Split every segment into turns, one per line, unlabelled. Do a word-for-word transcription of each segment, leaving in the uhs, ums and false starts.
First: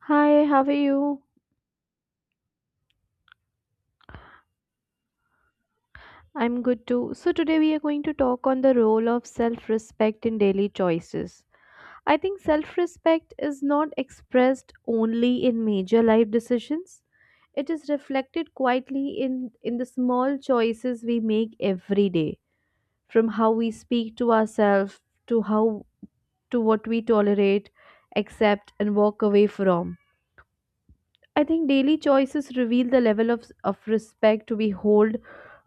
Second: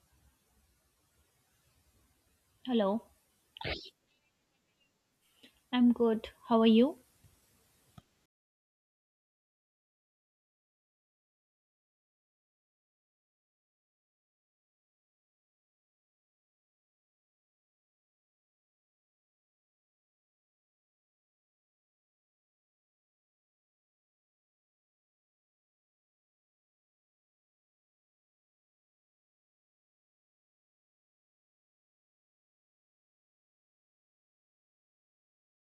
Hi, how are you?
Hello, I'm good.
I'm
How are
good
you?
too. So, today we are going to talk on the role of self respect in daily choices. I think self respect is not expressed only in major life decisions, it is reflected quietly in, in the small choices we make every day, from how we speak to ourselves to how to what we tolerate, accept, and walk away from. I think daily choices reveal the level of, of respect we hold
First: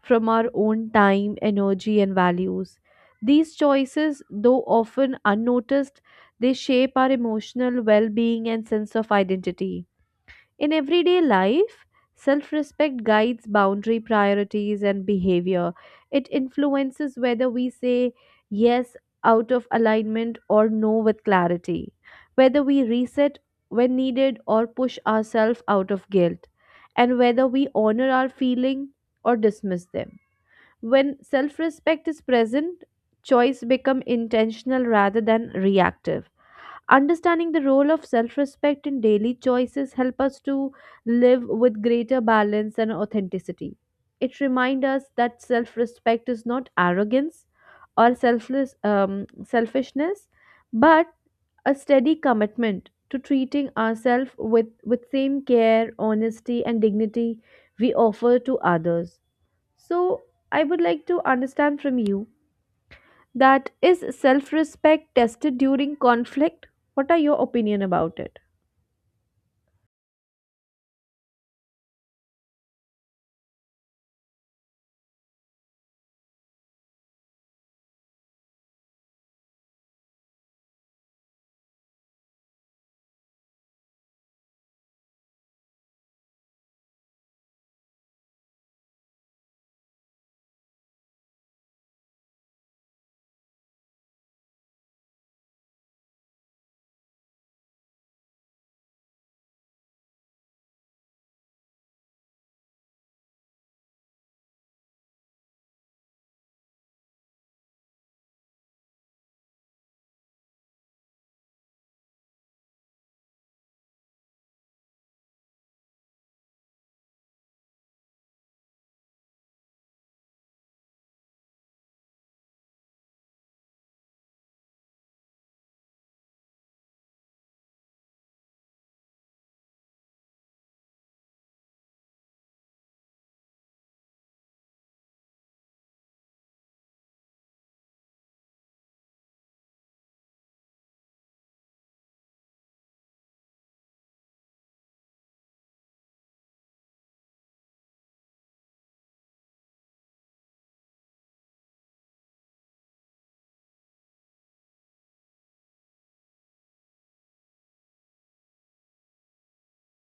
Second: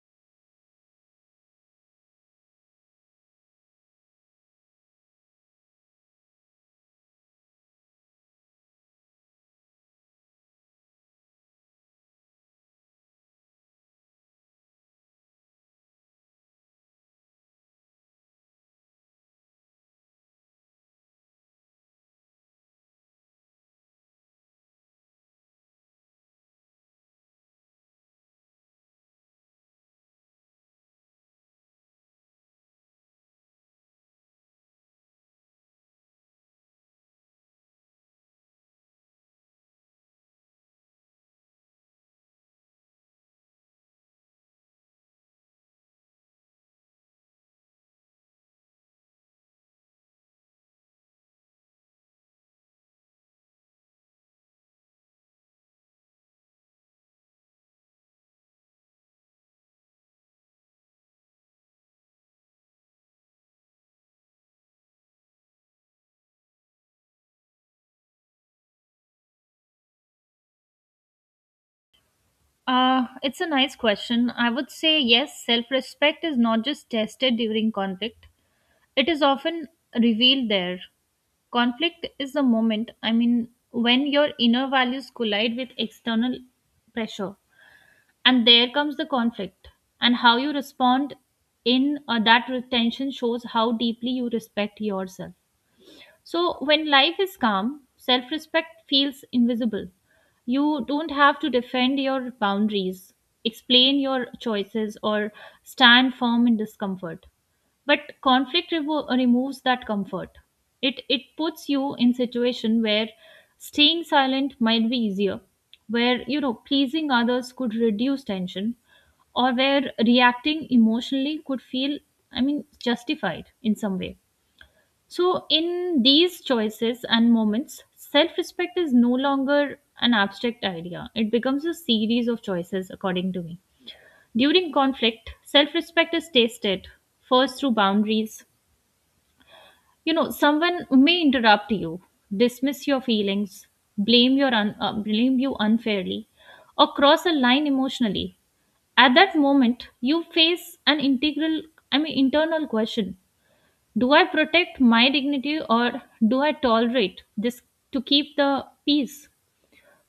from our own time, energy, and values. These choices, though often unnoticed, they shape our emotional well being and sense of identity. In everyday life, self respect guides boundary priorities and behavior. It influences whether we say yes out of alignment or no with clarity, whether we reset when needed or push ourselves out of guilt, and whether we honor our feeling or dismiss them. When self respect is present, choice become intentional rather than reactive. Understanding the role of self-respect in daily choices help us to live with greater balance and authenticity. It reminds us that self-respect is not arrogance or selfless um, selfishness, but a steady commitment to treating ourselves with with same care, honesty, and dignity we offer to others. So I would like to understand from you, that is self respect tested during conflict? What are your opinion about it?
Uh, it's a nice question. I would say yes, self respect is not just tested during conflict, it is often revealed there. Conflict is the moment, I mean, when your inner values collide with external pressure. And there comes the conflict. And how you respond in uh, that re- tension shows how deeply you respect yourself. So, when life is calm, self respect feels invisible. You don't have to defend your boundaries, explain your choices, or stand firm in discomfort. But conflict revo- removes that comfort. It, it puts you in situation where staying silent might be easier, where you know pleasing others could reduce tension, or where reacting emotionally could feel, I mean, justified in some way. So, in these choices and moments, self respect is no longer an abstract idea. It becomes a series of choices, according to me. During conflict, self respect is tested first through boundaries. You know, someone may interrupt you, dismiss your feelings, blame, your un- uh, blame you unfairly, or cross a line emotionally. At that moment, you face an integral, I mean, internal question: do I protect my dignity or do I tolerate this to keep the peace?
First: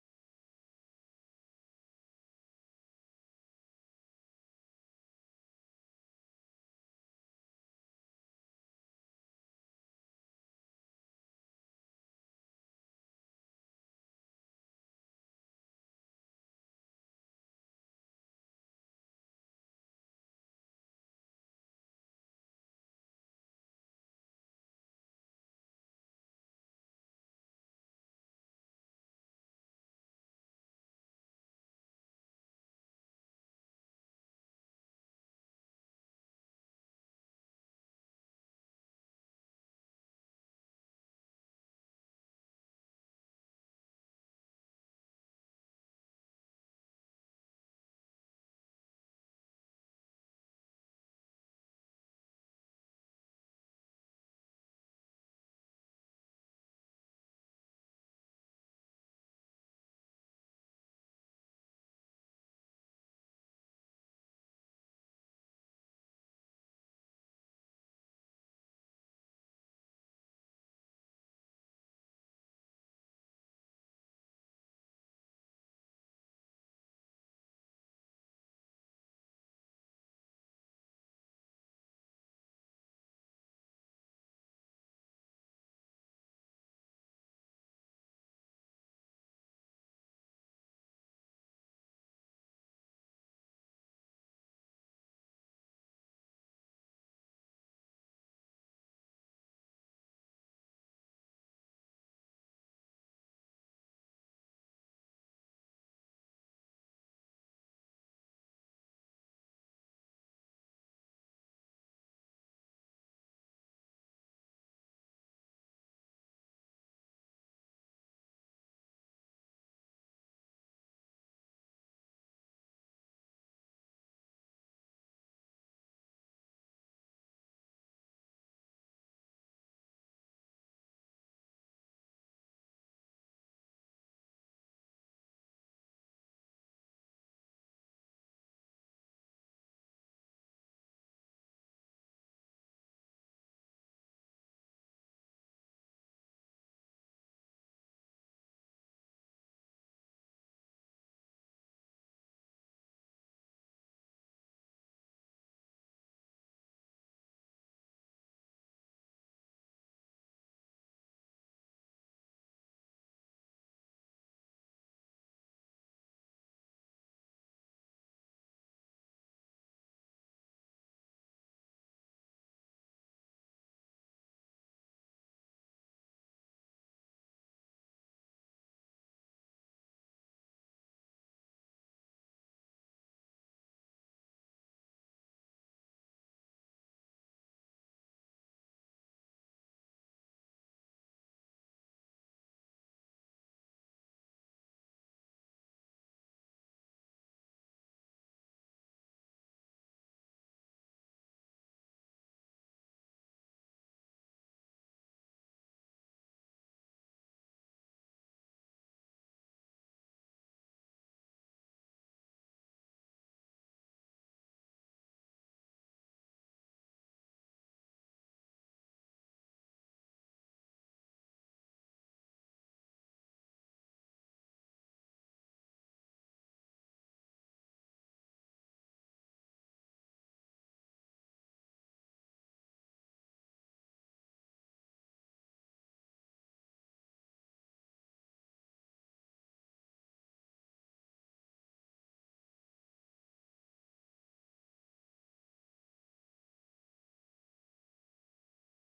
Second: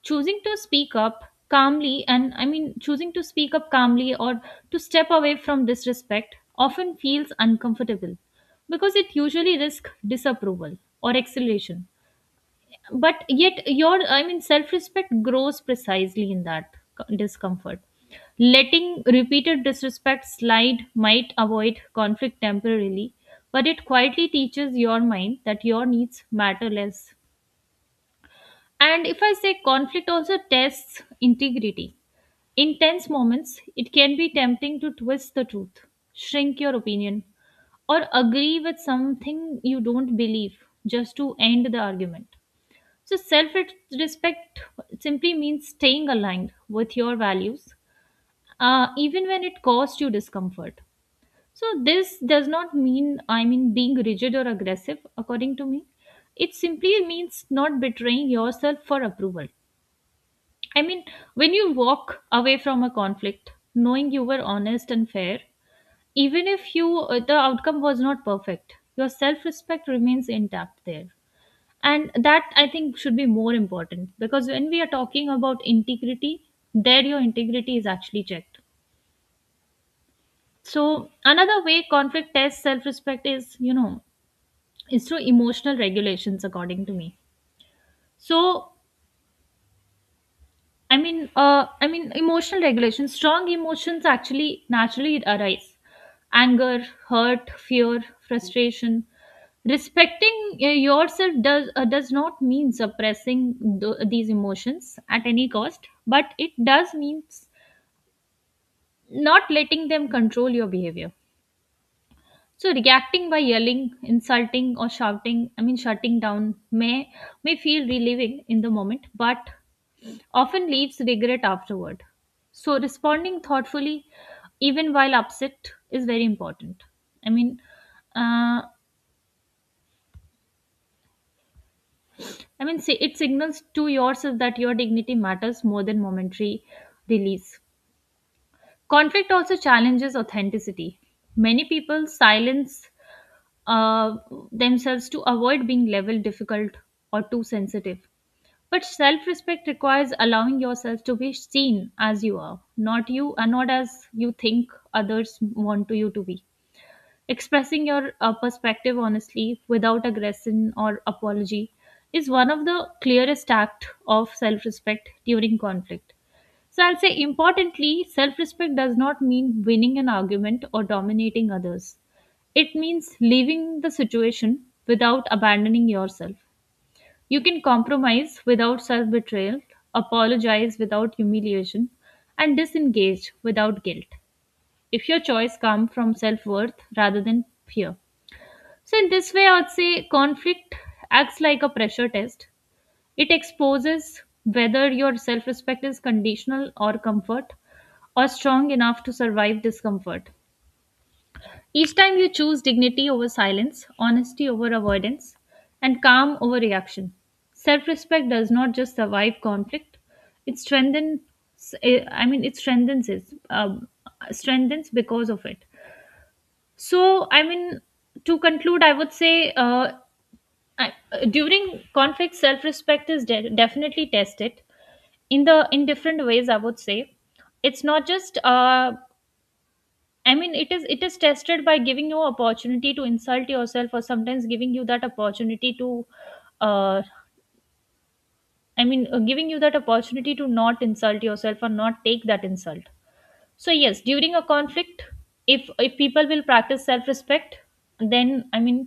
Choosing to speak up calmly, and I mean, Choosing to speak up calmly or to step away from disrespect often feels uncomfortable because it usually risks disapproval or acceleration, but yet your, I mean, self-respect grows precisely in that c- discomfort. Letting repeated disrespect slide might avoid conflict temporarily, but it quietly teaches your mind that your needs matter less. And if I say, conflict also tests integrity. In tense moments, it can be tempting to twist the truth, shrink your opinion, or agree with something you don't believe just to end the argument. So, self respect simply means staying aligned with your values, uh, even when it costs you discomfort. So, this does not mean, I mean, being rigid or aggressive, according to me. It simply means not betraying yourself for approval. I mean, when you walk away from a conflict, knowing you were honest and fair, even if you, uh, the outcome was not perfect, your self respect remains intact there. And that, I think, should be more important because when we are talking about integrity, there your integrity is actually checked. So another way conflict tests self-respect is, you know, is through emotional regulations, according to me. So, I mean, uh, I mean, emotional regulation. Strong emotions actually naturally arise: anger, hurt, fear, frustration. Respecting, uh, yourself does, uh, does not mean suppressing th- these emotions at any cost, but it does means not letting them control your behavior. So reacting by yelling, insulting, or shouting—I mean, shutting down—may may may feel relieving in the moment, but often leaves regret afterward. So, responding thoughtfully, even while upset, is very important. I mean, uh, I mean, Say it signals to yourself that your dignity matters more than momentary release. Conflict also challenges authenticity. Many people silence, uh, themselves to avoid being labeled difficult or too sensitive. But self respect requires allowing yourself to be seen as you are, not you and not as you think others want to you to be. Expressing your, uh, perspective honestly without aggression or apology is one of the clearest act of self respect during conflict. So I'll say, importantly, self respect does not mean winning an argument or dominating others. It means leaving the situation without abandoning yourself. You can compromise without self betrayal, apologize without humiliation, and disengage without guilt if your choice comes from self worth rather than fear. So, in this way, I would say conflict acts like a pressure test. It exposes whether your self respect is conditional or comfort or strong enough to survive discomfort. Each time you choose dignity over silence, honesty over avoidance, and calm over reaction. Self respect does not just survive conflict, it strengthens, eh, I mean, it strengthens it, um, strengthens because of it. So, I mean, to conclude, I would say uh, I, during conflict, self respect is de- definitely tested in the in different ways, I would say. It's not just uh, I mean, it is it is tested by giving you opportunity to insult yourself, or sometimes giving you that opportunity to, uh, I mean, uh, giving you that opportunity to not insult yourself or not take that insult. So yes, during a conflict, if if people will practice self respect, then I mean,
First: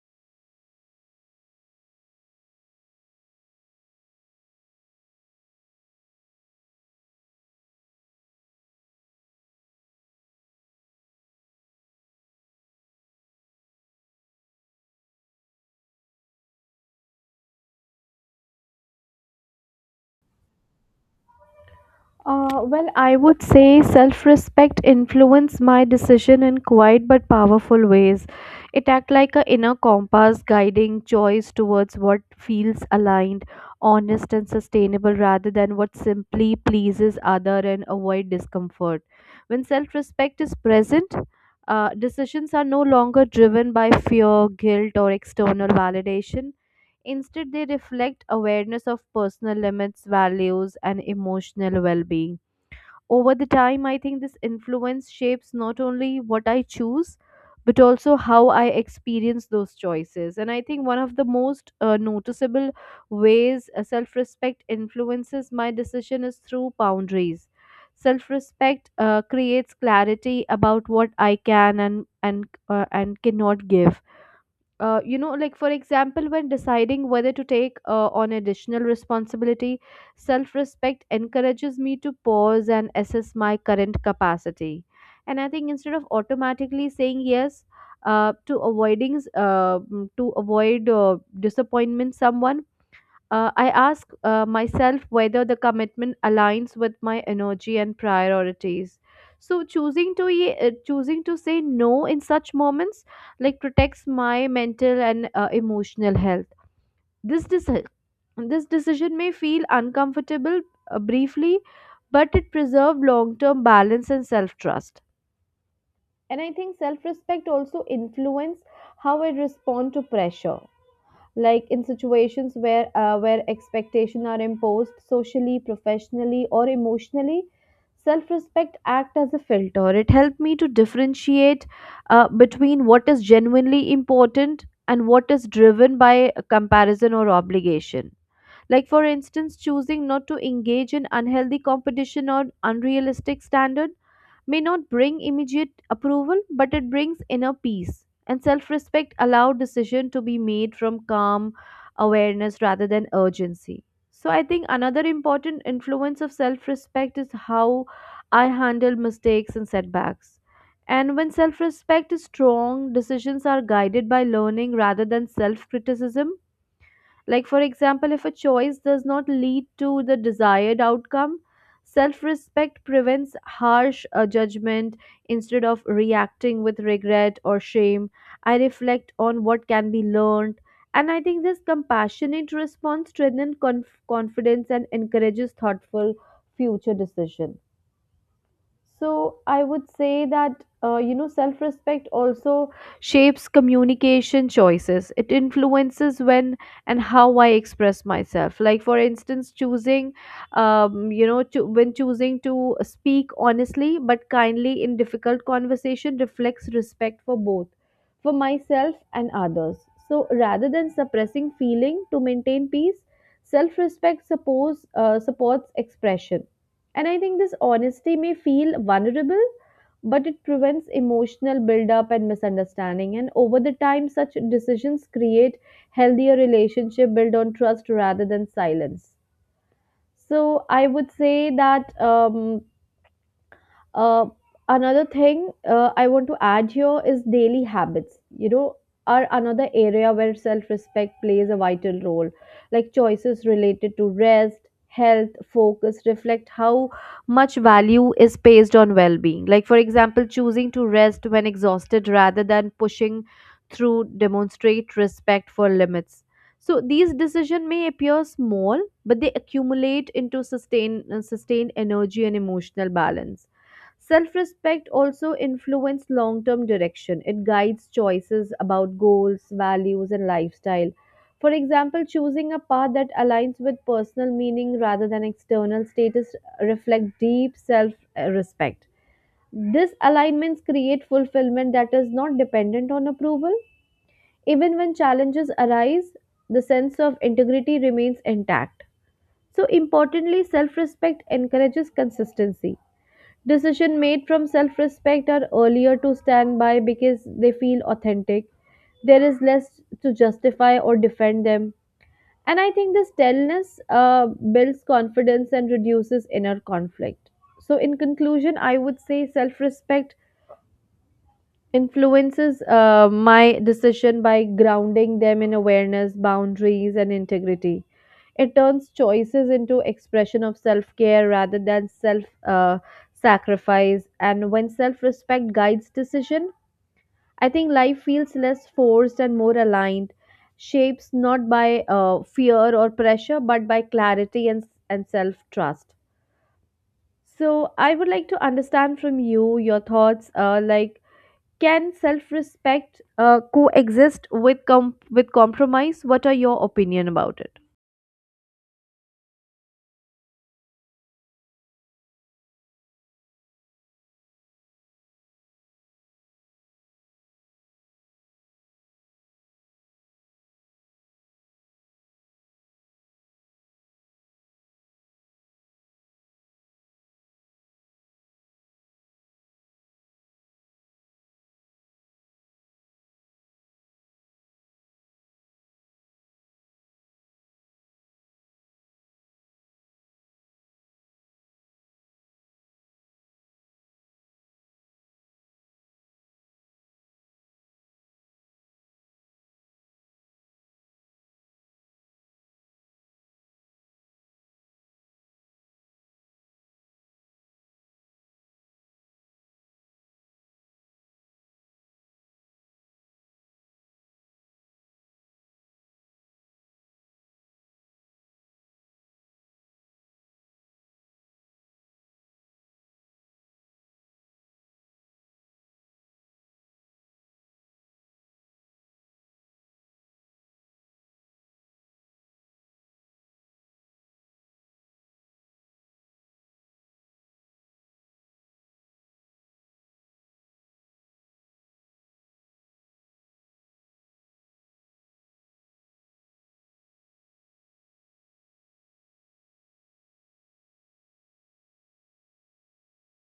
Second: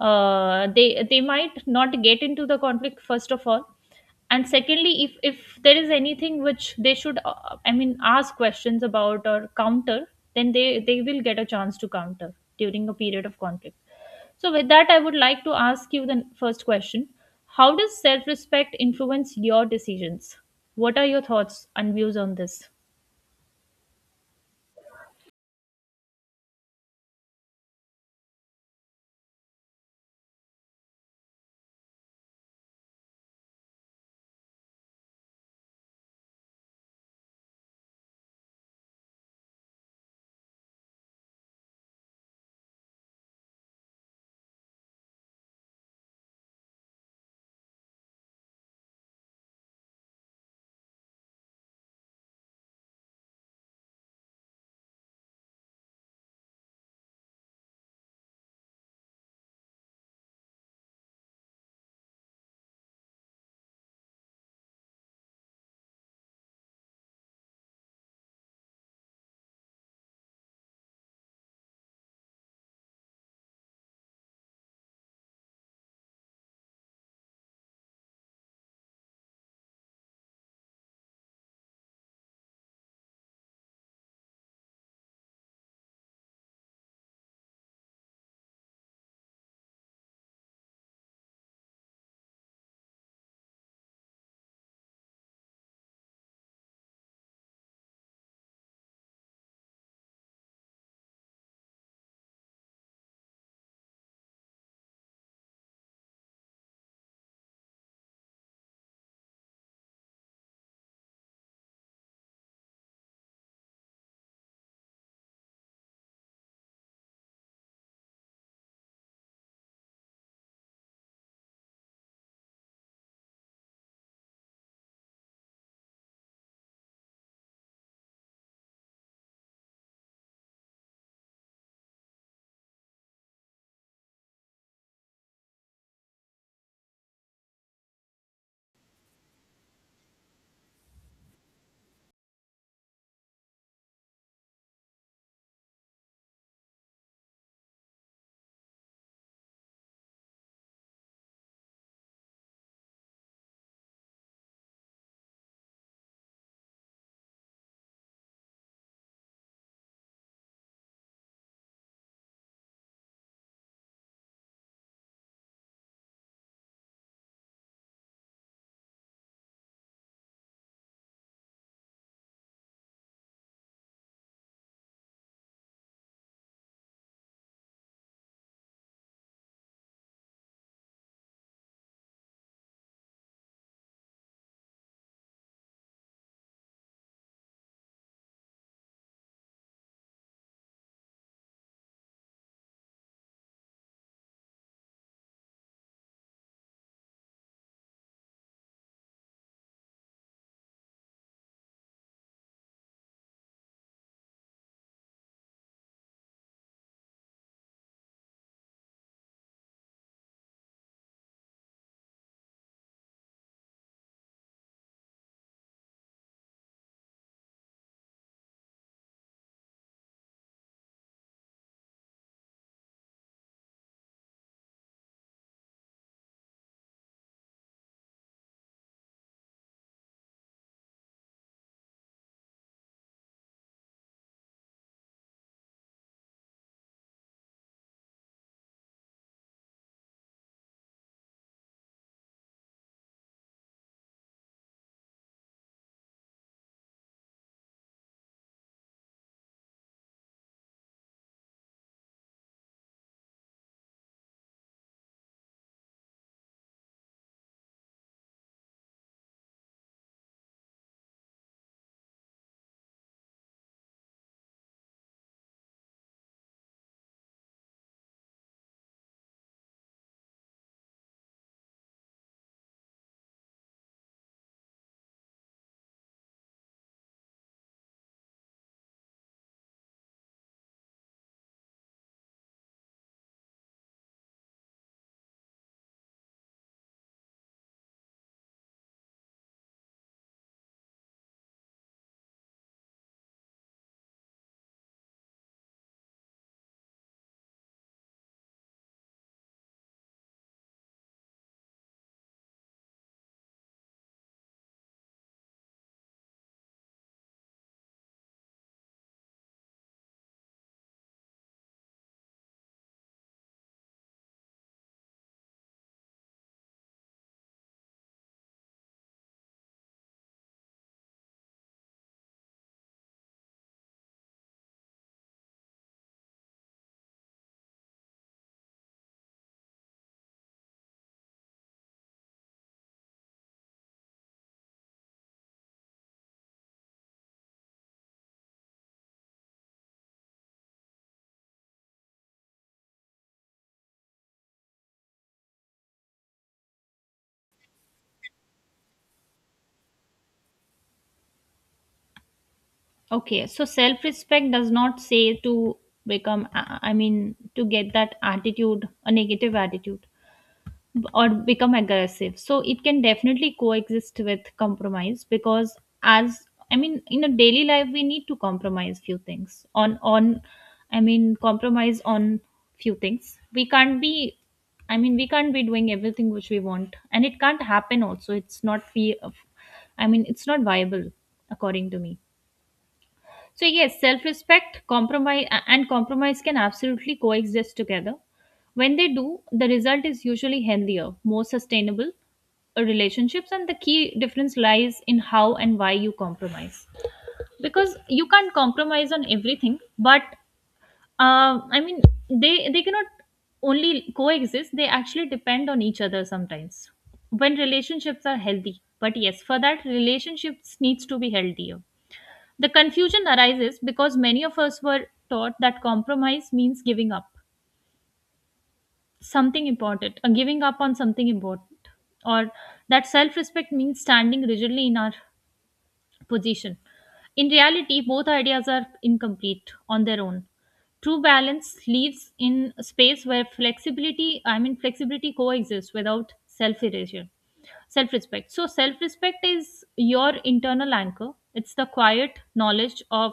uh, they they might not get into the conflict first of all. And secondly, if if there is anything which they should, uh, I mean, ask questions about or counter, then they they will get a chance to counter during a period of conflict. So with that, I would like to ask you the first question: how does self respect influence your decisions? What are your thoughts and views on this?
Uh, well, I would say self respect influenced my decision in quiet but powerful ways. It act like an inner compass guiding choice towards what feels aligned, honest, and sustainable rather than what simply pleases other and avoid discomfort. When self respect is present, uh, decisions are no longer driven by fear, guilt, or external validation. Instead, they reflect awareness of personal limits, values, and emotional well being over the time. I think this influence shapes not only what I choose, but also how I experience those choices. And I think one of the most uh, noticeable ways uh, self respect influences my decision is through boundaries. Self respect uh, creates clarity about what I can and, and, uh, and cannot give, uh, you know, like for example, when deciding whether to take uh, on additional responsibility, self respect encourages me to pause and assess my current capacity. And I think instead of automatically saying yes uh, to avoiding, uh, mm, to avoid uh, disappointment someone, uh, I ask uh, myself whether the commitment aligns with my energy and priorities. So choosing to ye- uh, choosing to say no in such moments like protects my mental and uh, emotional health. This deci- this decision may feel uncomfortable uh, briefly, but it preserves long term balance and self trust. And I think self respect also influence how I respond to pressure, like in situations where uh, where expectations are imposed socially, professionally, or emotionally. Self respect act as a filter. It helped me to differentiate uh, between what is genuinely important and what is driven by a comparison or obligation, like for instance choosing not to engage in unhealthy competition or unrealistic standard may not bring immediate approval, but it brings inner peace. And self respect, allow decision to be made from calm awareness rather than urgency. So, I think another important influence of self respect is how I handle mistakes and setbacks. And when self respect is strong, decisions are guided by learning rather than self criticism, like, for example, if a choice does not lead to the desired outcome, self respect prevents harsh uh, judgment. Instead of reacting with regret or shame, I reflect on what can be learned. And I think this compassionate response strengthens conf- confidence and encourages thoughtful future decisions. So I would say that, uh, you know, self-respect also shapes communication choices. It influences when and how I express myself. Like for instance, choosing, um, you know, to, when choosing to speak honestly but kindly in difficult conversation reflects respect for both, for myself and others. So rather than suppressing feeling to maintain peace, self-respect suppose uh, supports expression. And I think this honesty may feel vulnerable, but it prevents emotional buildup and misunderstanding. And over the time, such decisions create healthier relationship built on trust rather than silence. So I would say that um, uh, another thing uh, I want to add here is daily habits, you know, are another area where self respect plays a vital role. Like choices related to rest, health, focus reflect how much value is placed on well being. Like, for example, choosing to rest when exhausted rather than pushing through demonstrate respect for limits. So these decisions may appear small, but they accumulate into sustain, uh, sustained energy and emotional balance. Self respect also influences long term direction. It guides choices about goals, values, and lifestyle. For example, choosing a path that aligns with personal meaning rather than external status reflects deep self respect. These alignments create fulfillment that is not dependent on approval. Even when challenges arise, the sense of integrity remains intact. So, importantly, self respect encourages consistency. Decisions made from self respect are earlier to stand by because they feel authentic. There is less to justify or defend them. And I think this stillness uh, builds confidence and reduces inner conflict. So, in conclusion, I would say self respect influences uh, my decision by grounding them in awareness, boundaries, and integrity. It turns choices into expression of self-care rather than self uh, sacrifice. And when self-respect guides decision, I think life feels less forced and more aligned, shapes not by uh, fear or pressure, but by clarity and and self-trust. So I would like to understand from you your thoughts, uh, like can self-respect uh, coexist with com- with compromise? What are your opinion about it?
Okay, so self respect does not say to become, uh, I mean, to get that attitude, a negative attitude, b- or become aggressive. So it can definitely coexist with compromise because, as I mean, in a daily life, we need to compromise few things on, on, I mean, compromise on few things. We can't be, I mean, we can't be doing everything which we want, and it can't happen also. It's not, fe- I mean, it's not viable, according to me. So yes, self-respect, compromise, and compromise can absolutely coexist together. When they do, the result is usually healthier, more sustainable, uh, relationships, and the key difference lies in how and why you compromise. Because you can't compromise on everything, but uh, I mean, they they cannot only coexist; they actually depend on each other sometimes. When relationships are healthy, but yes, for that relationships needs to be healthier. The confusion arises because many of us were taught that compromise means giving up something important, or giving up on something important, or that self respect means standing rigidly in our position. In reality, both ideas are incomplete on their own. True balance lives in a space where flexibility, I mean, flexibility coexists without self erasure. Self respect, so self respect is your internal anchor. It's the quiet knowledge of,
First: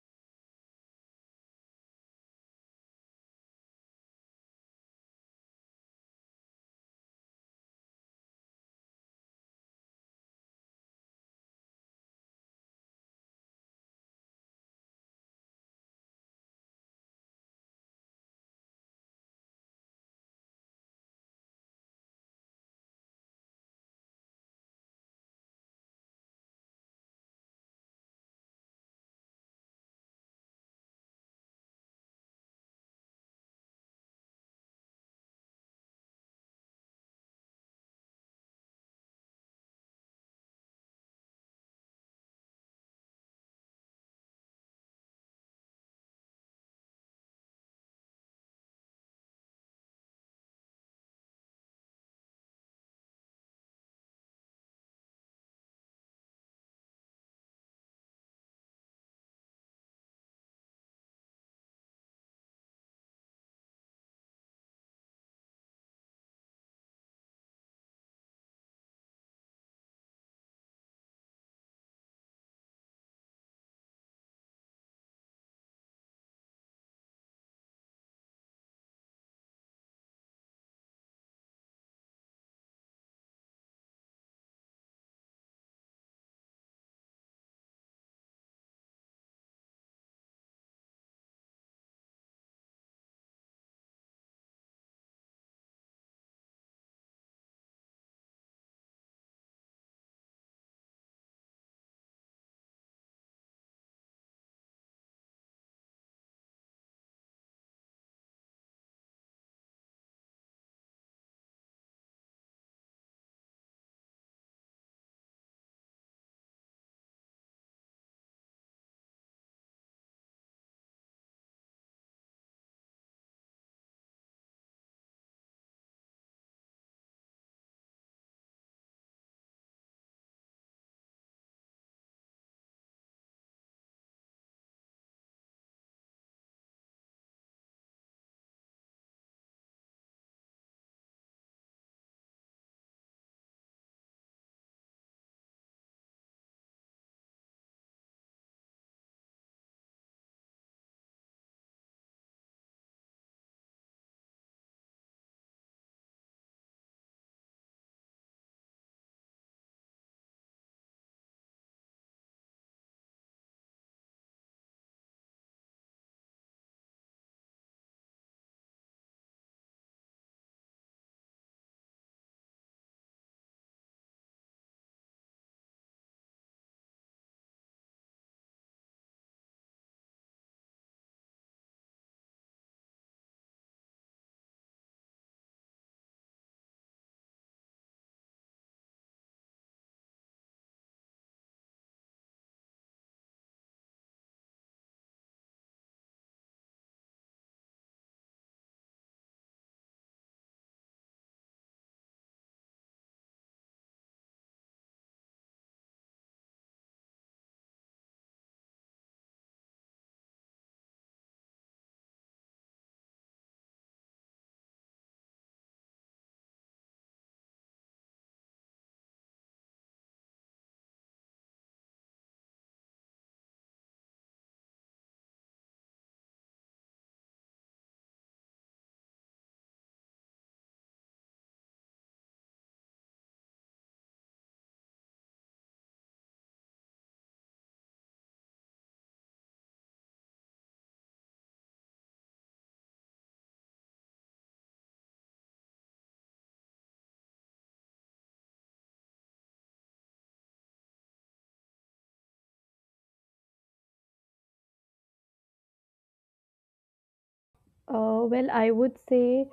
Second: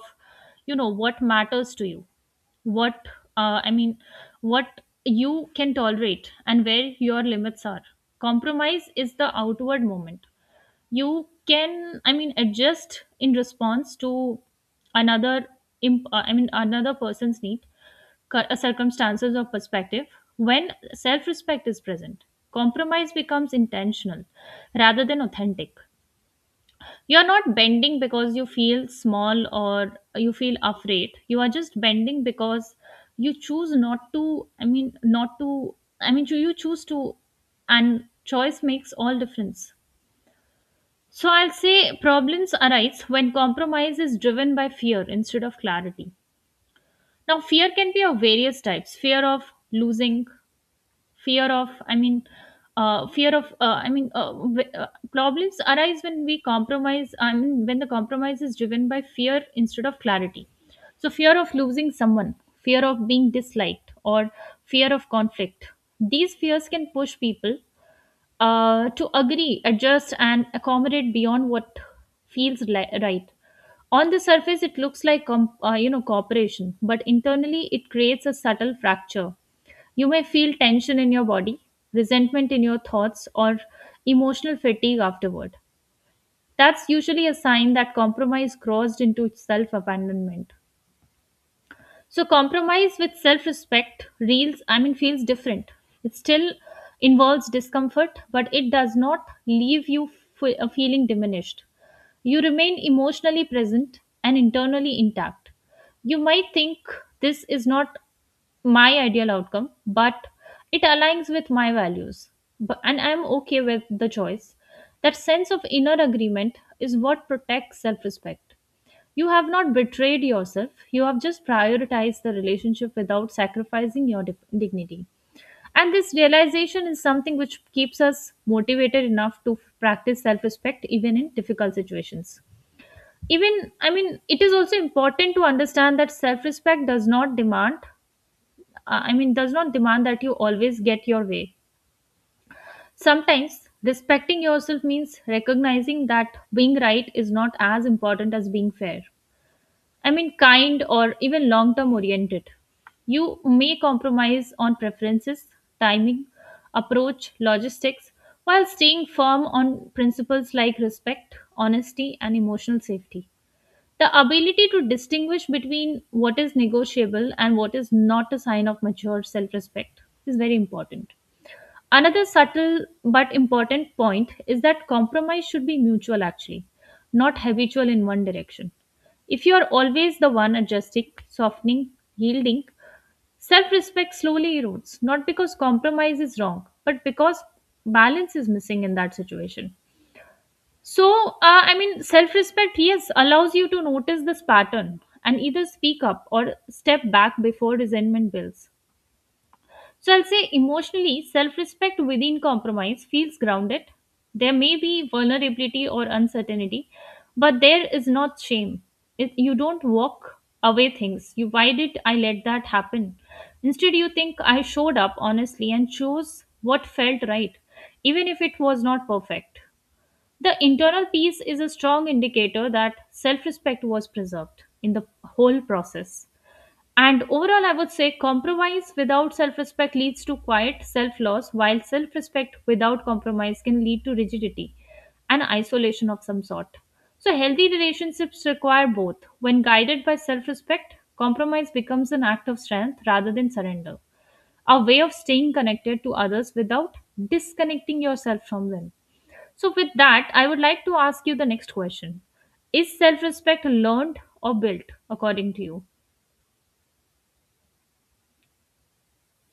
you know, what matters to you, what, uh, I mean, what you can tolerate and where your limits are. Compromise is the outward moment. You can, I mean, adjust in response to another imp- uh, i mean another person's need, cir- uh, circumstances, or perspective. When self-respect is present, compromise becomes intentional rather than authentic. You're not bending because you feel small or you feel afraid. You are just bending because you choose not to, I mean, not to, I mean, you you choose to. And choice makes all difference. So I'll say, problems arise when compromise is driven by fear instead of clarity. Now, fear can be of various types: fear of losing, fear of, I mean, uh, fear of, uh, I mean, uh, w- uh, problems arise when we compromise. I mean, when the compromise is driven by fear instead of clarity. So, fear of losing someone, fear of being disliked, or fear of conflict. These fears can push people, uh, to agree, adjust, and accommodate beyond what feels, li- right. On the surface, it looks like com- uh, you know, cooperation, but internally, it creates a subtle fracture. You may feel tension in your body, resentment in your thoughts, or emotional fatigue afterward. That's usually a sign that compromise crossed into self abandonment. So compromise with self-respect reels, I mean, feels different. It still involves discomfort, but it does not leave you fe- uh, feeling diminished. You remain emotionally present and internally intact. You might think, this is not my ideal outcome, but it aligns with my values. But, and I'm okay with the choice. That sense of inner agreement is what protects self respect. You have not betrayed yourself, you have just prioritized the relationship without sacrificing your dif- dignity. And this realization is something which keeps us motivated enough to practice self respect even in difficult situations. Even, I mean, it is also important to understand that self respect does not demand, uh, I mean, does not demand that you always get your way. Sometimes respecting yourself means recognizing that being right is not as important as being fair, I mean, kind, or even long term oriented. You may compromise on preferences, timing, approach, logistics, while staying firm on principles like respect, honesty, and emotional safety. The ability to distinguish between what is negotiable and what is not a sign of mature self respect is very important. Another subtle but important point is that compromise should be mutual, actually, not habitual in one direction. If you are always the one adjusting, softening, yielding, self respect slowly erodes, not because compromise is wrong, but because balance is missing in that situation. So, uh, I mean, self respect, yes, allows you to notice this pattern and either speak up or step back before resentment builds. So I'll say emotionally, self respect within compromise feels grounded. There may be vulnerability or uncertainty, but there is not shame. It, you don't walk away things. You, why did I let that happen? Instead, you think I showed up honestly and chose what felt right, even if it was not perfect. The internal peace is a strong indicator that self respect was preserved in the whole process. And overall, I would say compromise without self respect leads to quiet self loss, while self respect without compromise can lead to rigidity and isolation of some sort. So, healthy relationships require both. When guided by self respect, compromise becomes an act of strength rather than surrender, a way of staying connected to others without disconnecting yourself from them. So, with that, I would like to ask you the next question. Is self respect learned or built, according to you?
Uh, well, I would say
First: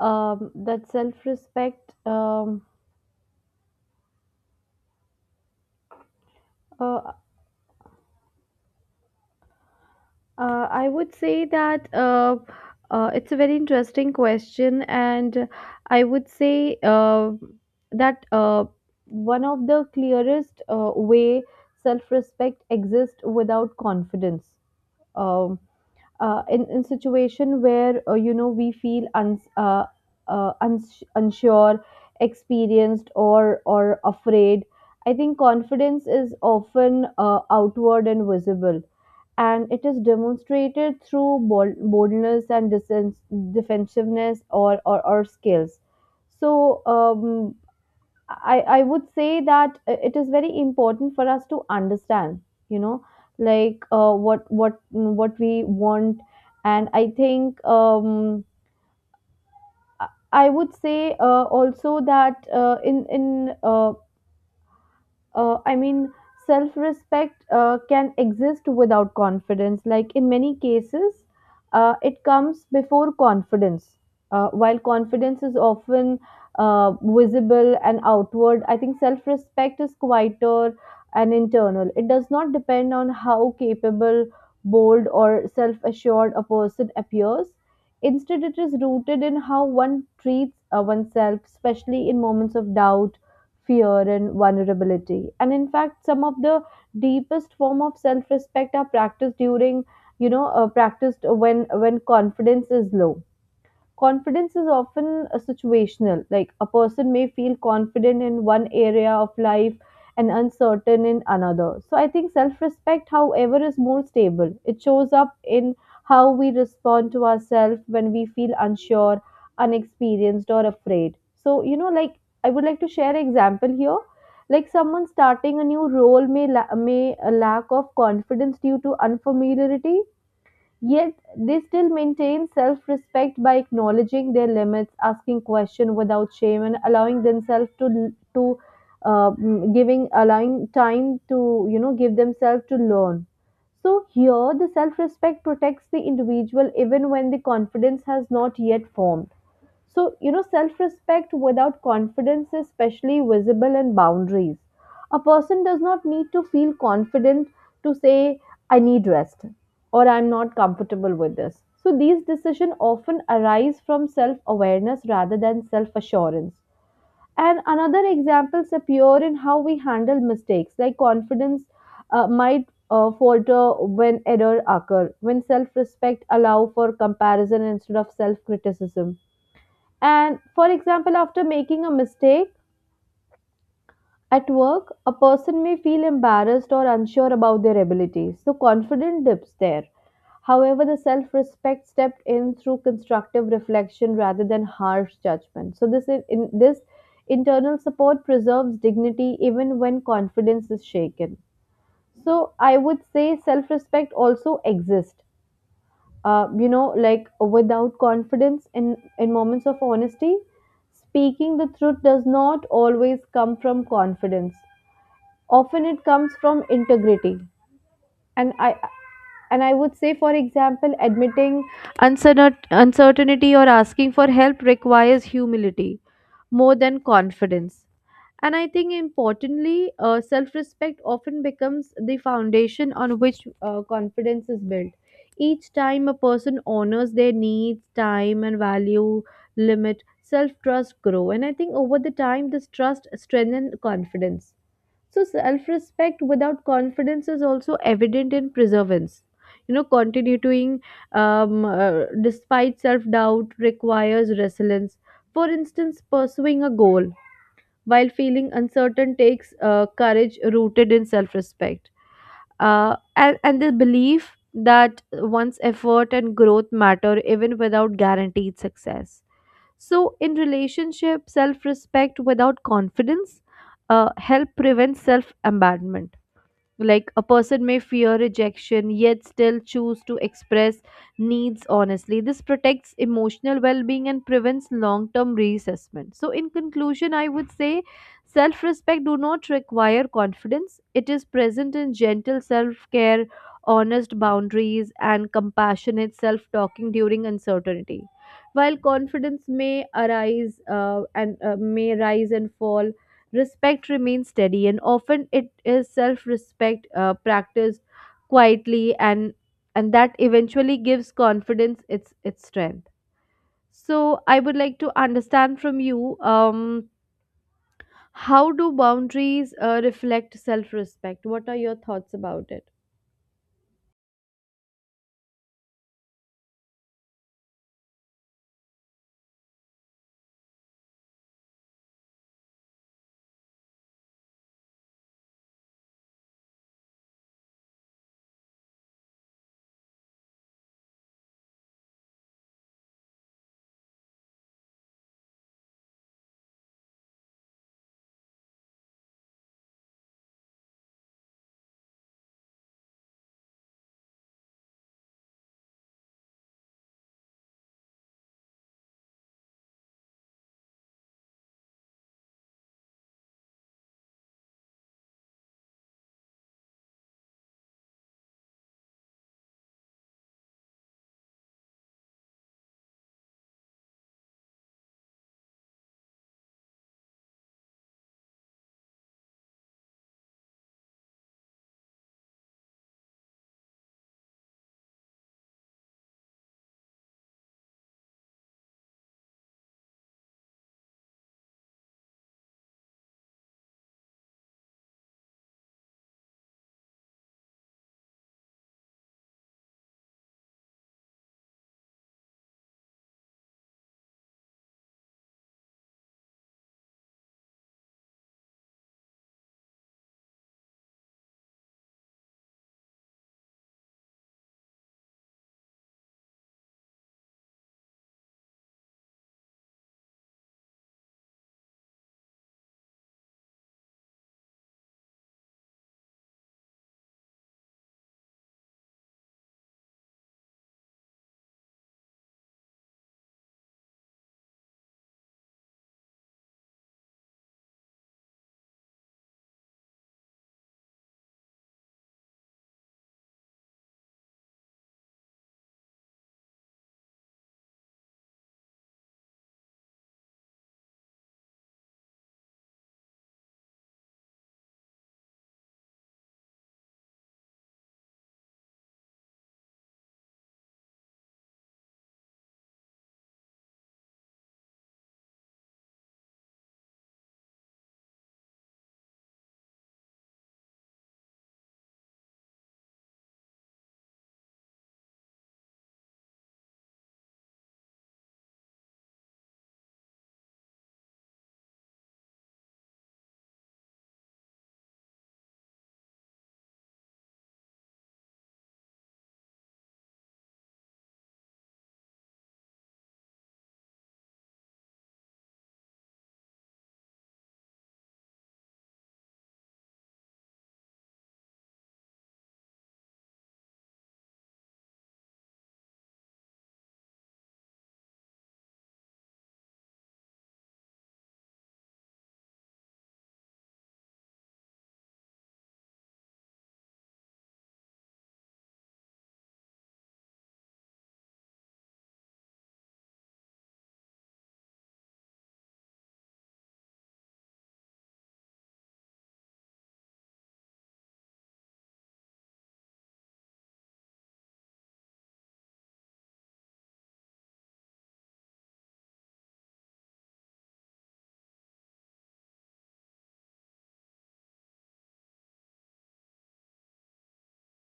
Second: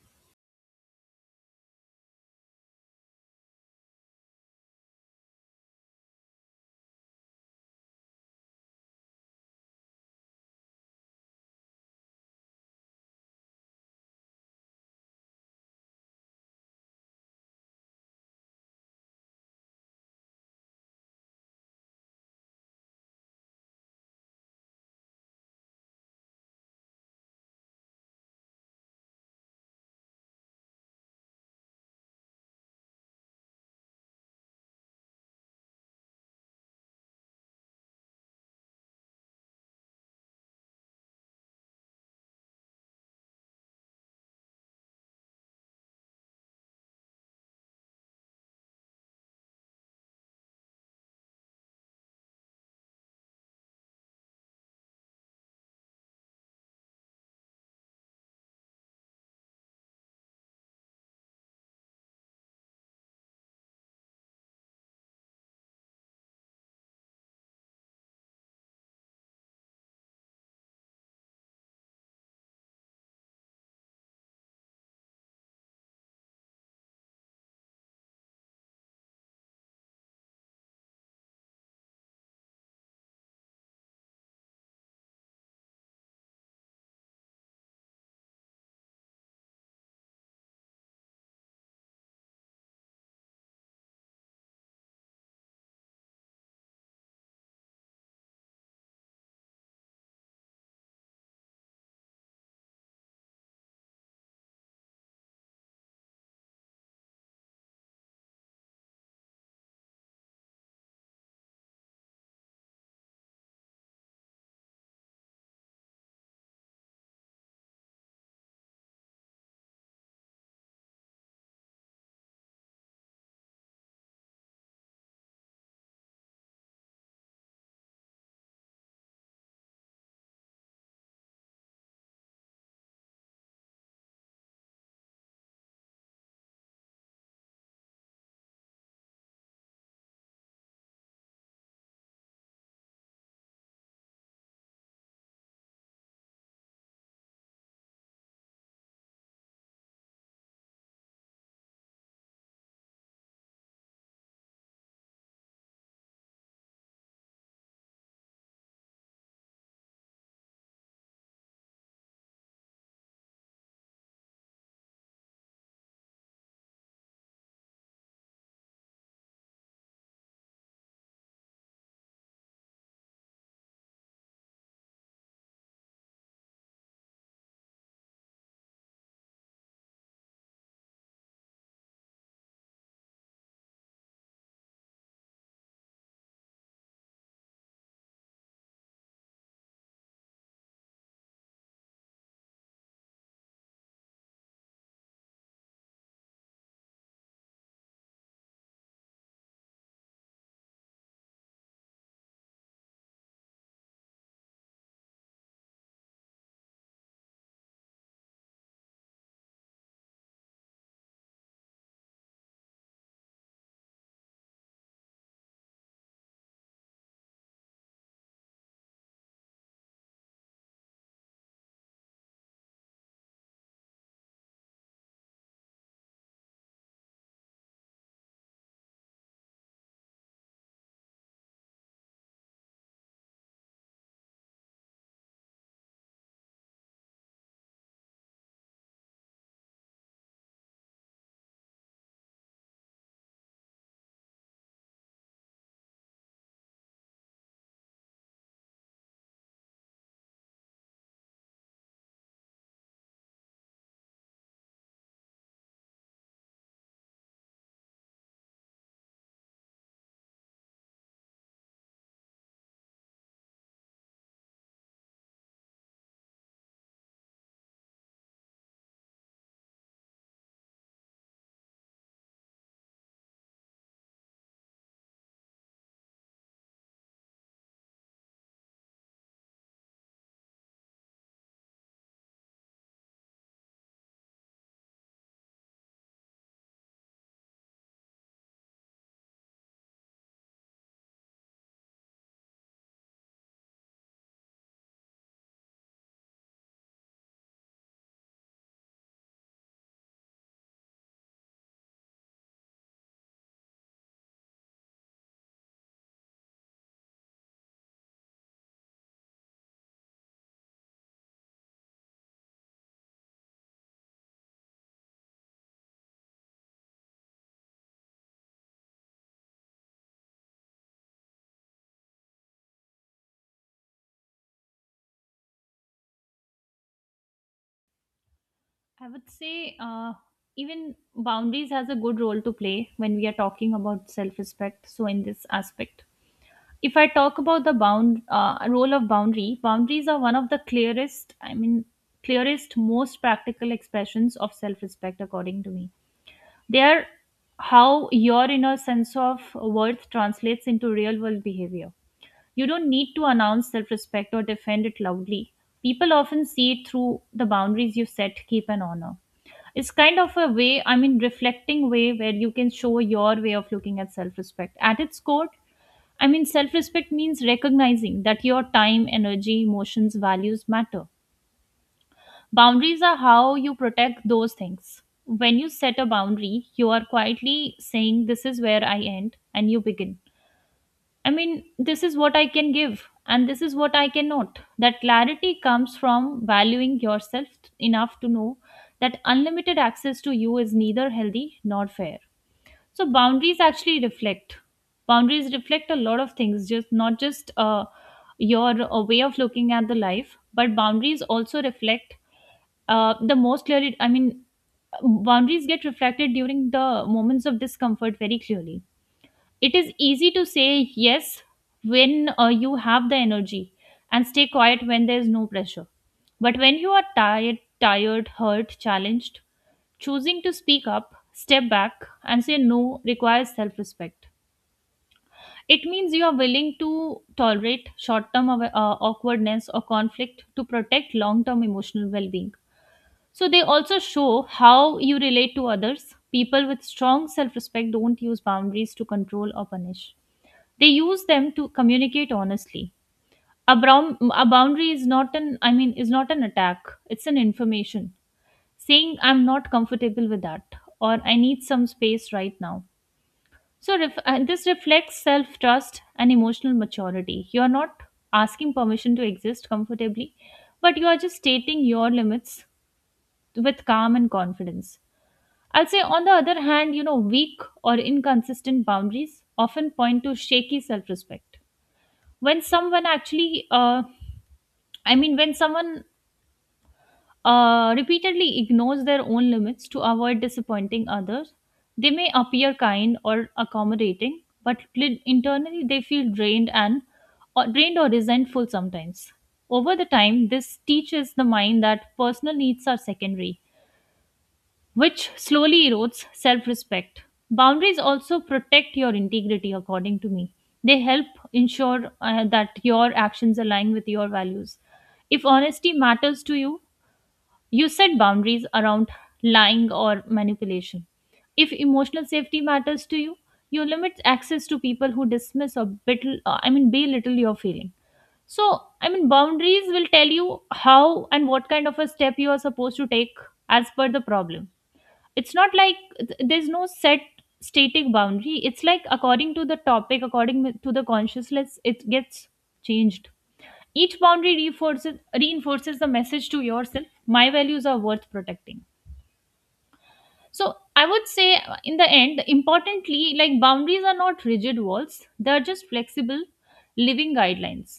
um, that self respect. Um, uh, Uh, I would say that, uh, uh, it's a very interesting question, and I would say uh, that uh, one of the clearest uh, way, self-respect exists without confidence. Um, uh, in in situation where uh, you know, we feel uns uh, uh, uns unsure, experienced, or or afraid, I think confidence is often uh, outward and visible, and it is demonstrated through bold, boldness and disen- defensiveness or, or, or skills. So um, I, I would say that uh, it is very important for us to understand, you know, like uh, what what what we want. And I think um, I I would say uh, also that uh, in in uh, uh, I mean, self respect uh, can exist without confidence. Like in many cases, uh, it comes before confidence. Uh, while confidence is often uh, visible and outward, I think self respect is quieter and internal. It does not depend on how capable, bold, or self assured a person appears. Instead, it is rooted in how one treats uh, oneself, especially in moments of doubt, fear, and vulnerability. And in fact, some of the deepest form of self respect are practiced during, you know uh, practiced when when confidence is low. Confidence is often uh, situational, like a person may feel confident in one area of life and uncertain in another. So I think self respect, however, is more stable. It shows up in how we respond to ourselves when we feel unsure, unexperienced, or afraid. So you know, like, I would like to share an example here, like someone starting a new role may la- may a lack of confidence due to unfamiliarity. Yet they still maintain self respect by acknowledging their limits, asking questions without shame, and allowing themselves to to uh, mm, giving allowing time to, you know, give themselves to learn. So here, the self respect protects the individual even when the confidence has not yet formed. So, you know, self respect without confidence is especially visible in boundaries. A person does not need to feel confident to say, I need rest, or I'm not comfortable with this. So, these decisions often arise from self awareness rather than self assurance. And another examples appear in how we handle mistakes, like confidence uh, might uh, falter when error occur, when self respect allow for comparison instead of self criticism. And for example, after making a mistake at work, a person may feel embarrassed or unsure about their abilities. So confidence dips there. However, the self respect stepped in through constructive reflection rather than harsh judgment. So this in, in- this internal support preserves dignity even when confidence is shaken. So I would say self respect also exists, uh, you know, like without confidence. In, in moments of honesty, speaking the truth does not always come from confidence. Often it comes from integrity. And I and I would say, for example, admitting uncertain- uncertainty or asking for help requires humility more than confidence. And I think importantly, uh, self respect often becomes the foundation on which uh, confidence is built. Each time a person honors their needs, time, and value limit, self trust grow. And I think over the time, this trust strengthens confidence. So, self respect without confidence is also evident in perseverance. You know, continuing um, uh, despite self doubt requires resilience. For instance, pursuing a goal while feeling uncertain takes uh, courage rooted in self respect. Uh, and, and the belief that one's effort and growth matter even without guaranteed success. So, in relationship, self respect without confidence uh, help prevent self abandonment, like a person may fear rejection yet still choose to express needs honestly. This protects emotional well-being and prevents long-term reassessment. So in conclusion, I would say self-respect do not require confidence. It is present in gentle self-care, honest boundaries, and compassionate self-talking during uncertainty. While confidence may arise, uh, and uh, may rise and fall, respect remains steady, and often it is self-respect uh, practiced quietly, and and that eventually gives confidence its its strength. So I would like to understand from you. Um, how do boundaries uh, reflect self respect? What are your thoughts about it?
I would say uh, even boundaries has a good role to play when we are talking about self-respect. So in this aspect, if I talk about the bound uh, role of boundary, boundaries are one of the clearest, I mean, clearest, most practical expressions of self-respect, according to me. They are how your inner sense of worth translates into real-world behavior. You don't need to announce self respect or defend it loudly. People often see it through the boundaries you set, keep, and honor. It's kind of a way, I mean, reflecting way where you can show your way of looking at self respect. At its core, I mean, self respect means recognizing that your time, energy, emotions, values matter. Boundaries are how you protect those things. When you set a boundary, you are quietly saying, this is where I end and you begin. I mean, this is what I can give and this is what I cannot. That clarity comes from valuing yourself enough to know that unlimited access to you is neither healthy nor fair. So, boundaries actually reflect. Boundaries reflect a lot of things, just not just uh, your uh, way of looking at the life, but boundaries also reflect uh, the most clearly. I mean, boundaries get reflected during the moments of discomfort very clearly. It is easy to say yes when uh, you have the energy and stay quiet when there is no pressure. But when you are tired, tired, hurt, challenged, choosing to speak up, step back, and say no requires self respect. It means you are willing to tolerate short term awkwardness or conflict to protect long term emotional well being. So they also show how you relate to others. People with strong self respect don't use boundaries to control or punish, they use them to communicate honestly. A, brown, a boundary is not an I mean is not an attack, it's an information, saying I'm not comfortable with that, or I need some space right now. So ref, uh, this reflects self trust and emotional maturity. You are not asking permission to exist comfortably, but you are just stating your limits with calm and confidence. I'll say on the other hand, you know, weak or inconsistent boundaries often point to shaky self respect. When someone actually uh, i mean when someone uh, repeatedly ignores their own limits to avoid disappointing others, they may appear kind or accommodating, but li- internally they feel drained, and or drained or resentful sometimes. Over the time, this teaches the mind that personal needs are secondary, which slowly erodes self respect. Boundaries also protect your integrity, according to me. They help ensure uh, that your actions align with your values. If honesty matters to you, you set boundaries around lying or manipulation. If emotional safety matters to you, you limit access to people who dismiss or bittle, uh, I mean, belittle your feeling. So, I mean, boundaries will tell you how and what kind of a step you are supposed to take as per the problem. It's not like th- there's no set static boundary. It's like according to the topic, according to the consciousness, it gets changed. Each boundary reinforces reinforces the message to yourself: my values are worth protecting. So I would say uh, in the end, importantly, like boundaries are not rigid walls, they're just flexible living guidelines.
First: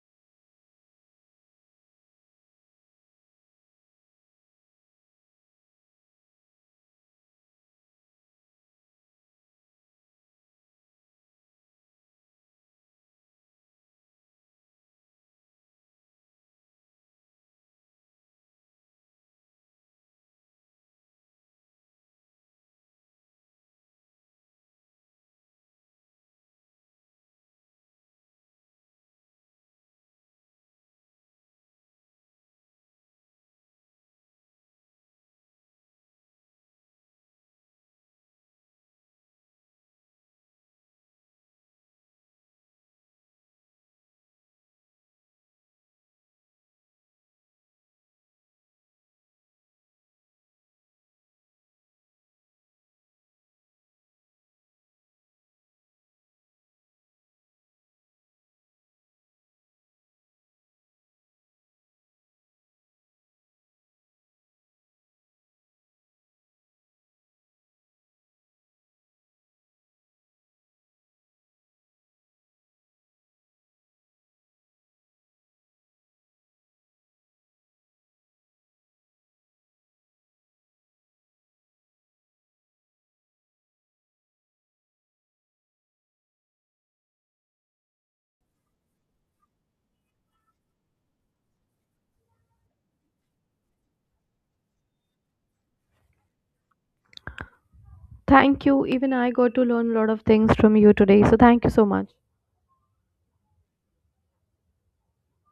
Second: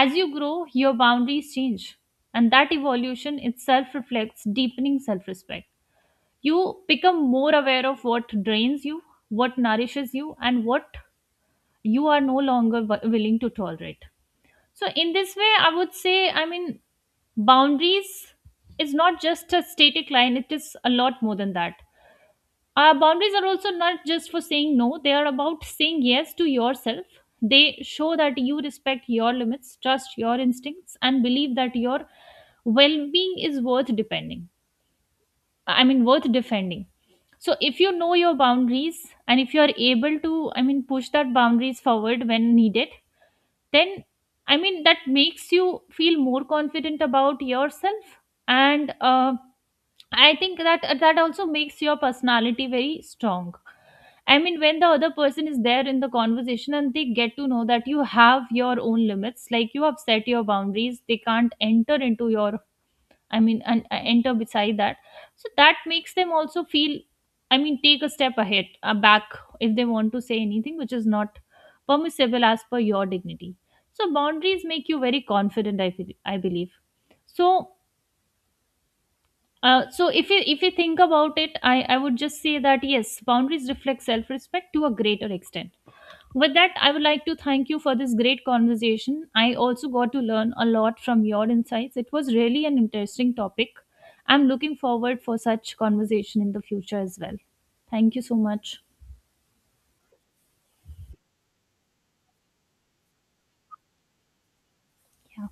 As you grow, your boundaries change, and that evolution itself reflects deepening self-respect. You become more aware of what drains you, what nourishes you, and what you are no longer w- willing to tolerate. So, in this way, I would say, I mean, boundaries is not just a static line, it is a lot more than that. Our boundaries are also not just for saying no, they are about saying yes to yourself. They show that you respect your limits, trust your instincts, and believe that your well being is worth depending. I mean, worth defending. So if you know your boundaries and if you are able to, I mean, push that boundaries forward when needed, then I mean, that makes you feel more confident about yourself. And uh, I think that that also makes your personality very strong. I mean, when the other person is there in the conversation and they get to know that you have your own limits, like you have set your boundaries, they can't enter into your. I mean, and uh, Enter beside that. So that makes them also feel, I mean, take a step ahead, uh, back, if they want to say anything which is not permissible as per your dignity. So boundaries make you very confident. I feel, I believe. So, uh, so if you if you think about it, I I would just say that yes, boundaries reflect self respect to a greater extent. With that, I would like to thank you for this great conversation. I also got to learn a lot from your insights. It was really an interesting topic. I'm looking forward for such conversation in the future as well. Thank you so
Thank
much.
you. Even I got to learn a lot of things from you today. So, thank you so much.
Yeah.